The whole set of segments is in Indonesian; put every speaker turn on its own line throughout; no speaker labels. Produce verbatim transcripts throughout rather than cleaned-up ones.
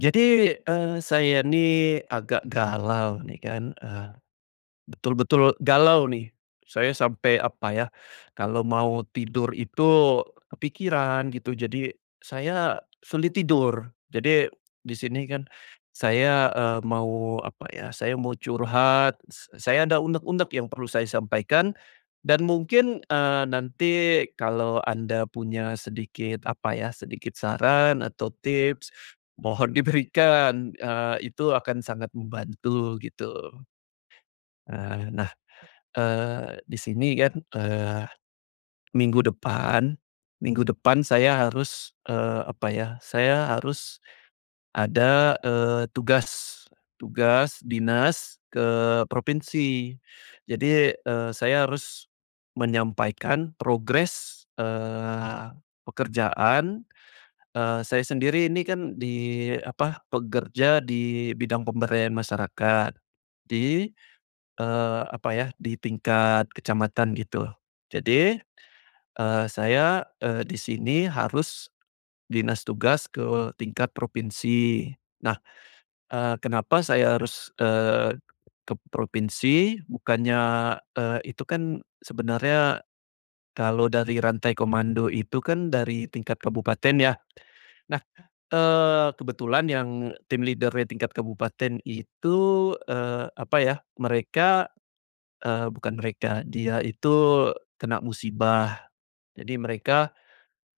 Jadi, eee, saya nih agak galau nih kan, eee, betul-betul galau nih. Saya sampai apa ya, kalo mau tidur itu kepikiran gitu jadi saya sulit tidur. Jadi di sini kan saya, eee, mau apa ya, saya mau curhat, se saya ada unek-unek yang perlu saya sampaikan dan mungkin, eee, nanti kalau Anda punya sedikit, apa ya, sedikit saran atau tips mohon diberikan, eee, itu akan sangat membantu, gitu. Eee, nah, eee, di sini kan, eee, minggu depan minggu depan saya harus, eee, apa ya, saya harus ada, eee, tugas, tugas dinas ke provinsi. Jadi, eee, saya harus menyampaikan progres, eee, pekerjaan, eee, saya sendiri ini kan di, apa, pekerja di bidang pemberdayaan masyarakat, di eee, apa ya, di tingkat kecamatan gitu jadi, eee, saya, eee, di sini harus dinas tugas ke tingkat provinsi. Nah, eee, kenapa saya harus, eee, ke provinsi? Bukannya, eee, itu kan sebenernya kalo dari rantai komando itu kan dari tingkat kabupaten ya. Nah, eee, kebetulan yang team leader-nya tingkat kabupaten itu, eee, apa ya, mereka eee, bukan mereka, dia itu kena musibah, jadi mereka,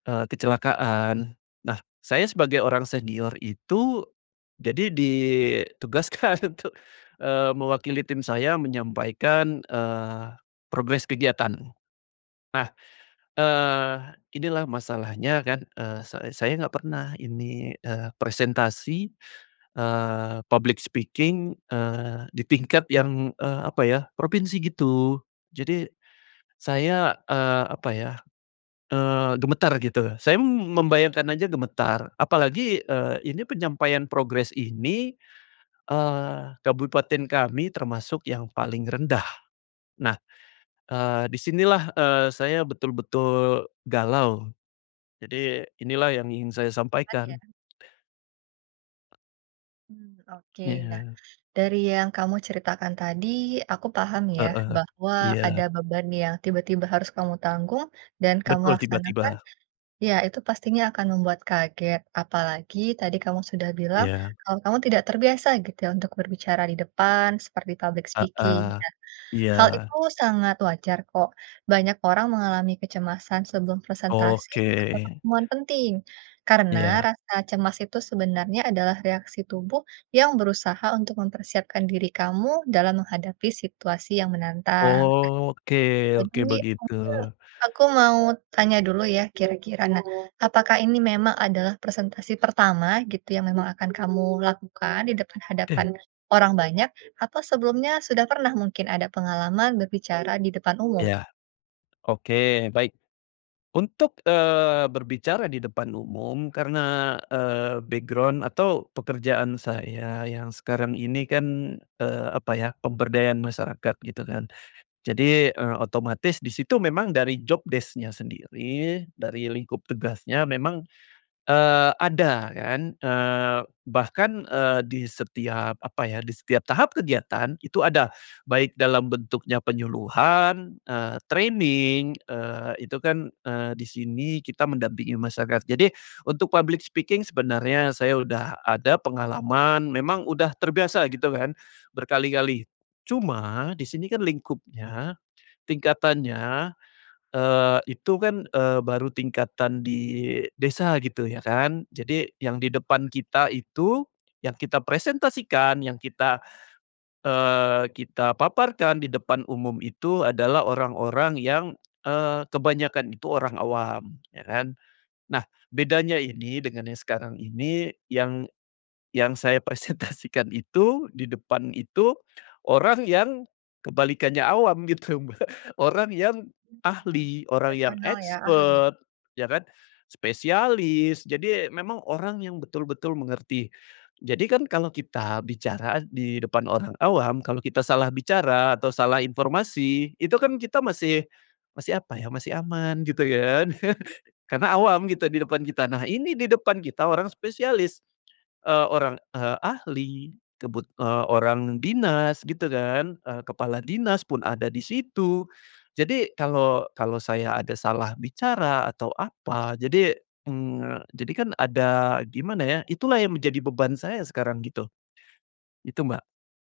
eee, kecelakaan. Nah, saya sebagai orang senior itu jadi ditugaskan untuk, eee, mewakili tim saya menyampaikan, eee, progres kegiatan. Nah, eee, inilah masalahnya kan, eee, say saya enggak pernah ini, eee, presentasi, eee, public speaking, eee, di tingkat yang, eee, apa ya, provinsi gitu, jadi saya, eee, apa ya, eee, gemetar gitu. Saya, m membayangkan aja gemetar apalagi, eee, ini penyampaian progress ini, eee, kabupaten kami termasuk yang paling rendah. Nah, eee, di sinilah, eee, saya betul-betul galau, jadi inilah yang ingin saya
Beban ya?
sampaikan.
Mmm, oke. Nah,
Iya.
dari yang kamu ceritakan tadi, aku paham, ya,
Heeh,
bahwa ada
iya.
beban yang tiba-tiba harus kamu tanggung dan kamu
Betul,
laksanakan,
tiba-tiba.
ya, itu pastinya akan membuat kaget. Apalagi tadi kamu sudah bilang,
Iya.
kalau kamu tidak terbiasa gitu, ya, untuk berbicara di depan, seperti public speaking,
Heeh,
nah,
iya.
hal itu sangat wajar, kok, banyak orang mengalami kecemasan sebelum presentasi
Oke.
atau pertemuan penting. Karena
Iya.
rasa cemas itu sebenarnya adalah reaksi tubuh yang berusaha untuk mempersiapkan diri kamu dalam menghadapi situasi yang menantang.
Oke oke,
Jadi
begitu.
mungkin aku mau tanya dulu, ya, kira-kira, nah apakah ini memang adalah presentasi pertama gitu yang memang akan kamu lakukan di depan
Te
hadapan orang banyak, atau sebelumnya sudah pernah mungkin ada pengalaman berbicara di depan umum?
Iya, oke baik. Untuk, eee, berbicara di depan umum karena, eee, background atau pekerjaan saya yang sekarang ini, kan, eee, apa, ya, pemberdayaan masyarakat gitu, kan. Jadi, eee, otomatis di situ memang dari job desc-nya sendiri, dari lingkup tugasnya memang, eee, ada, kan, eee, bahkan, eee, di setiap apa, ya, di setiap tahap kegiatan itu ada, baik dalam bentuknya penyuluhan, eee, training eee, itu kan, eee, di sini kita mendampingi masyarakat. Jadi untuk public speaking sebenarnya saya udah ada pengalaman, memang udah terbiasa gitu kan berkali-kali, cuma di sini kan lingkupnya, tingkatannya, eee, itu, kan, eee, baru tingkatan di desa gitu, ya, kan, jadi yang di depan kita itu yang kita presentasikan, yang kita, eee, kita paparkan di depan umum itu adalah orang-orang yang eee, kebanyakan itu orang awam, ya, kan. Nah bedanya ini dengan yang sekarang ini yang yang saya presentasikan itu, di depan itu orang yang kebalikannya awam, gitu Mbak, orang yang
Mmm, iya,
ahli, orang yang
profesional, ya, ahli.
expert, ya, kan, spesialis, jadi memang orang yang betul-betul mengerti. Jadi, kan, kalau kita bicara di depan orang awam, kalau kita salah bicara atau salah informasi itu kan kita masih masih apa ya, masih aman gitu ya kan, karena awam gitu di depan kita. Nah, ini di depan kita orang spesialis, eee, orang, eee, ahli, kebut eee, orang dinas gitu, kan, eee, kepala dinas pun ada di situ. Jadi kalau kalau saya ada salah bicara atau apa, jadi mmm, jadi kan ada gimana, ya, itulah yang menjadi beban saya sekarang gitu, itu Mbak.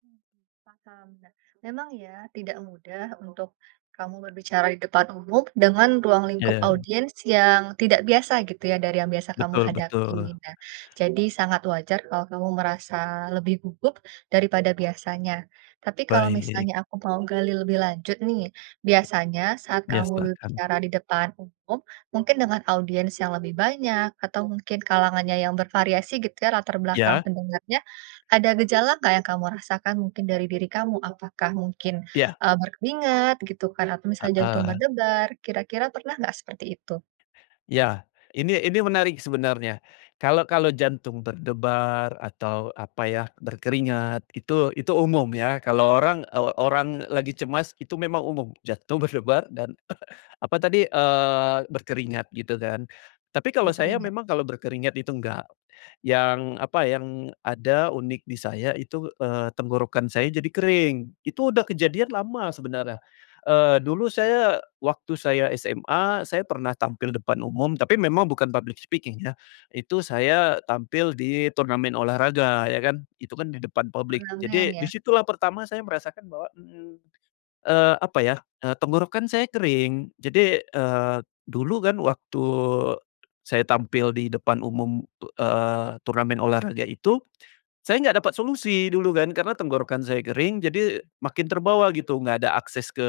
Mmm, paham. Nah, memang ya tidak mudah untuk, kamu berbicara di depan umum dengan ruang lingkup
Iya.
audiens yang tidak biasa gitu ya dari yang biasa kamu
Betul
hadapi,
betul.
nah jadi sangat wajar kalau kamu merasa lebih gugup daripada biasanya, tapi kalau
Baik.
misalnya aku mau gali lebih lanjut nih, biasanya saat
Iya,
kamu
silahkan.
berbicara di depan umum mungkin dengan audiens yang lebih banyak atau mungkin kalangannya yang bervariasi gitu ya latar belakang
Iya.
pendengarnya, ada gejala enggak yang kamu rasakan mungkin dari diri kamu? Apakah mungkin,
Iya.
eee, berkeringat gitu kan atau misalnya jantung
Heeh.
berdebar kira-kira pernah enggak seperti itu?
Iya, ini ini menarik sebenarnya, kalau kalau jantung berdebar atau apa ya, berkeringat, itu itu umum ya, kalau orang, eee, orang lagi cemas itu memang umum, jantung berdebar dan apa tadi, eee, berkeringat gitu kan, tapi kalau saya
Berkeringat.
memang kalau berkeringat itu enggak, yang apa, yang ada unik di saya itu, eee, tenggorokan saya jadi kering, itu udah kejadian lama sebenarnya, eee, dulu saya waktu saya SMA, saya pernah tampil depan umum, tapi memang bukan public speaking ya, itu saya tampil di turnamen olahraga ya kan, itu kan di depan publik
Turnamen
jadi di
ya?
situlah pertama saya merasakan bahwa, mmm, eee, apa ya, eee, tenggorokan saya kering, jadi, eee, dulu kan waktu, saya tampil di depan umum, eee, turnamen olahraga itu, saya enggak dapat solusi dulu kan, karena tenggorokan saya kering jadi makin terbawa gitu, enggak ada akses ke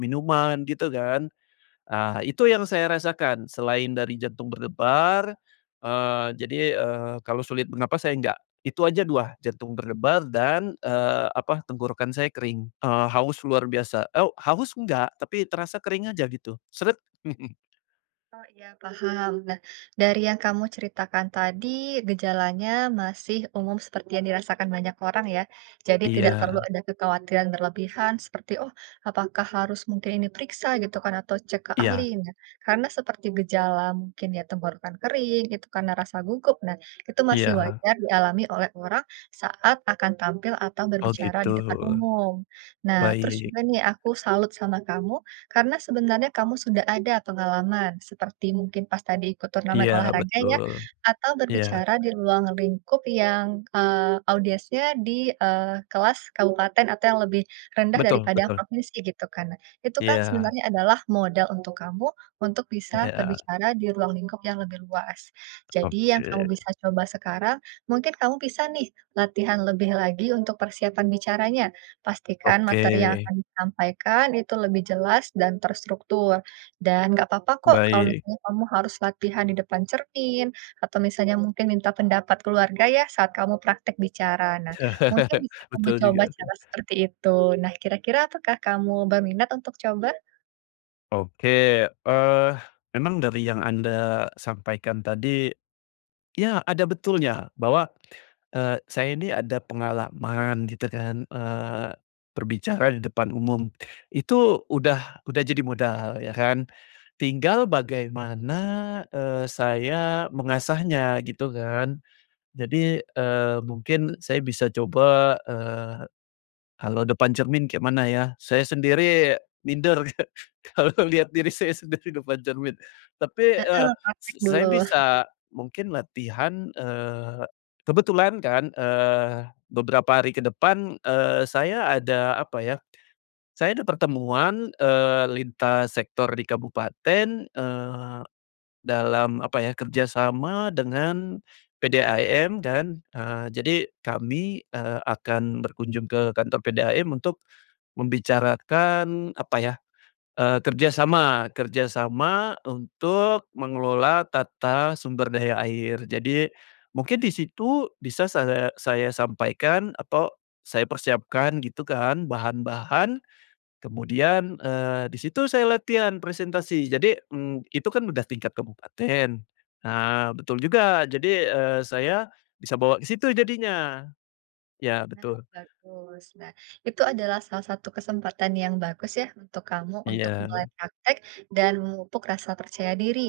minuman gitu kan, ah, itu yang saya rasakan selain dari jantung berdebar, eee, jadi, eee, kalau sulit bernafas saya enggak, itu aja dua, jantung berdebar dan, eee, apa, tenggorokan saya kering, eee, haus luar biasa, oh, haus enggak, tapi terasa kering aja gitu, seret.
Oh iya paham. Nah, dari yang kamu ceritakan tadi, gejalanya masih umum seperti yang dirasakan banyak orang ya, jadi tidak perlu
Iya.
ada kekhawatiran berlebihan seperti, "Oh, apakah harus mungkin ini periksa gitu kan atau cek ke
Iya.
ahli?" Nah, karena seperti gejala mungkin ya tenggorokan kering, itu karena rasa gugup. Nah, itu masih
Iya.
wajar dialami oleh orang saat akan tampil atau
Oh,
berbicara
gitu.
di depan umum. Nah, terus
Baik.
juga nih aku salut sama kamu, karena sebenarnya kamu sudah ada pengalaman seperti mungkin pas tadi ikut turnamen
Iya,
olahraga ya,
betul.
atau
Iya.
berbicara di ruang lingkup yang, eee, audiendnya di, eee, kelas kabupaten atau yang lebih rendah
Betul
daripada
betul.
provinsi gitu kan. Itu kan
Iya.
sebenarnya adalah modal untuk kamu, untuk bisa
Iya.
berbicara di ruang lingkup yang lebih luas. Jadi yang kamu
Oke.
bisa coba sekarang, mungkin kamu bisa nih, latihan lebih lagi untuk persiapan bicaranya. Pastikan
Oke
materi yang akan disampaikan itu lebih jelas dan terstruktur, dan nggak apa-apa kok kalau
Baik.
misalnya kamu harus latihan di depan cermin, atau misalnya mungkin minta pendapat keluarga ya, saat kamu praktek bicara, nah mungkin bisa kamu
Betul
coba
juga tuh.
cara seperti itu. Nah, kira-kira apakah kamu berminat untuk coba?
Oke, eee, memang dari yang Anda sampaikan tadi, ya ada betulnya bahwa, eee, saya ini ada pengalaman gitu kan, eee, berbicara di depan umum itu udah udah jadi modal ya kan, tinggal bagaimana, eee, saya mengasahnya gitu kan, jadi, eee, mungkin saya bisa coba, eee, kalau depan cermin kayak mana ya? Saya sendiri minder ka kalau lihat diri saya sendiri depan cermin tapi, eee,
Heeh,
s
praktek
saya
dulu.
bisa mungkin latihan eee, kebetulan kan, eee, beberapa hari ke depan, eee, saya ada apa ya, saya ada pertemuan, eee, lintas sektor di kabupaten, eee, dalam apa ya kerjasama dengan, PDAM dan, eee, jadi kami, eee, akan berkunjung ke kantor PDAM untuk, membicarakan apa ya, eee, kerja sama kerja sama untuk mengelola tata sumber daya air jadi, mungkin di situ bisa saya saya sampaikan atau, saya persiapkan gitu kan bahan-bahan, kemudian, eee, di situ saya latihan presentasi jadi, mmm, itu kan udah tingkat kabupaten, nah betul juga jadi, eee, saya bisa bawa ke situ jadinya, ya
Nah
betul.
bagus nah itu adalah salah satu kesempatan yang bagus ya untuk kamu untuk
Iya.
mulai praktek dan memupuk rasa percaya diri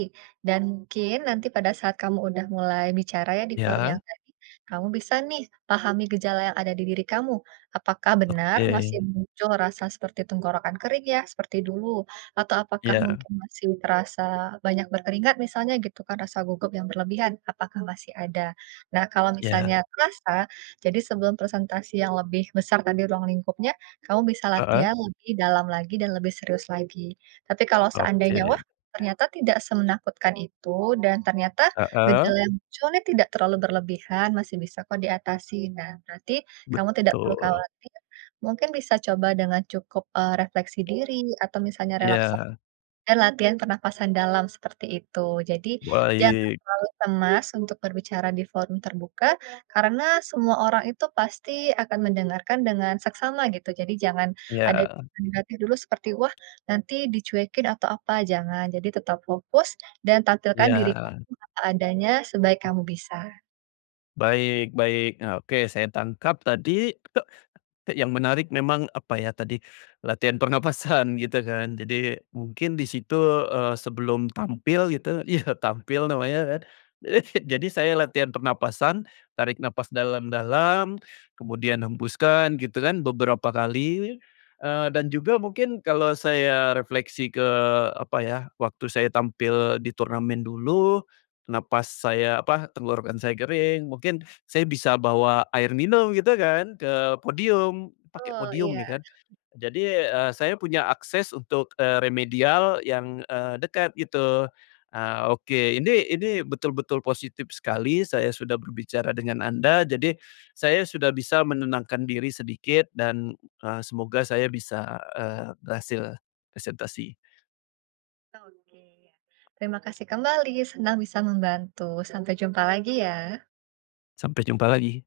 dan mungkin nanti pada saat kamu udah mulai bicara ya di forum yang
Ya.
tadi, kamu bisa nih pahami gejala yang ada di diri kamu apakah benar masih
Oke.
muncul rasa seperti tenggorokan kering ya seperti dulu atau apakah
Iya.
mungkin masih terasa banyak berkeringat misalnya gitu kan rasa gugup yang berlebihan apakah masih ada. Nah kalau misalnya
Ya.
terasa, jadi sebelum presentasi yang lebih besar tadi ruang lingkupnya, kamu bisa
Heeh.
latihan lebih dalam lagi dan lebih serius lagi, tapi kalau seandainya wah,
Oke.
ternyata tidak semenakutkan itu dan ternyata
Heeh.
gejala yang muncul ini tidak terlalu berlebihan masih bisa kok diatasi. Nah nanti, kamu tidak perlu
Betul.
khawatir, mungkin bisa coba dengan cukup, eee, refleksi diri atau misalnya releksa
Iya.
dan latihan pernafasan dalam seperti itu jadi jangan
Baik.
terlalu cemas untuk berbicara di forum terbuka, karena semua orang itu pasti akan mendengarkan dengan seksama gitu jadi jangan ada
Iya.
[unintelligible] hati dulu seperti, wah nanti dicuekin atau apa jangan, jadi tetap fokus dan tampilkan diri
Iya.
kamu apa adanya sebaik kamu bisa.
Baik baik. Nah, oke, saya tangkap tadi, yang menarik memang, apa ya, tadi, latihan pernafasan, gitu, kan? Jadi, mungkin di situ, eee, sebelum tampil gitu iya, tampil namanya, kan? Jadi, saya latihan pernafasan, tarik nafas dalam-dalam, kemudian hembuskan, gitu kan, beberapa kali, eee, dan juga mungkin, kalau saya refleksi ke, apa ya, waktu saya tampil di turnamen dulu, napas saya apa, tenggorokan saya kering, mungkin saya bisa bawa air minum, gitu kan, ke podium. Pake
tul,
podium
iya.
nih, kan. Jadi, eee, saya punya akses untuk, eee, remedial yang, eee, dekat, gitu. Ah, oke. Ini ini, betul-betul positif sekali, saya sudah berbicara dengan Anda, jadi saya sudah bisa menenangkan diri sedikit, dan, eee, semoga saya bisa, eee, berhasil presentasi.
Oke. Terima kasih kembali, senang bisa membantu. Sampai jumpa lagi, ya!
Sampai jumpa lagi!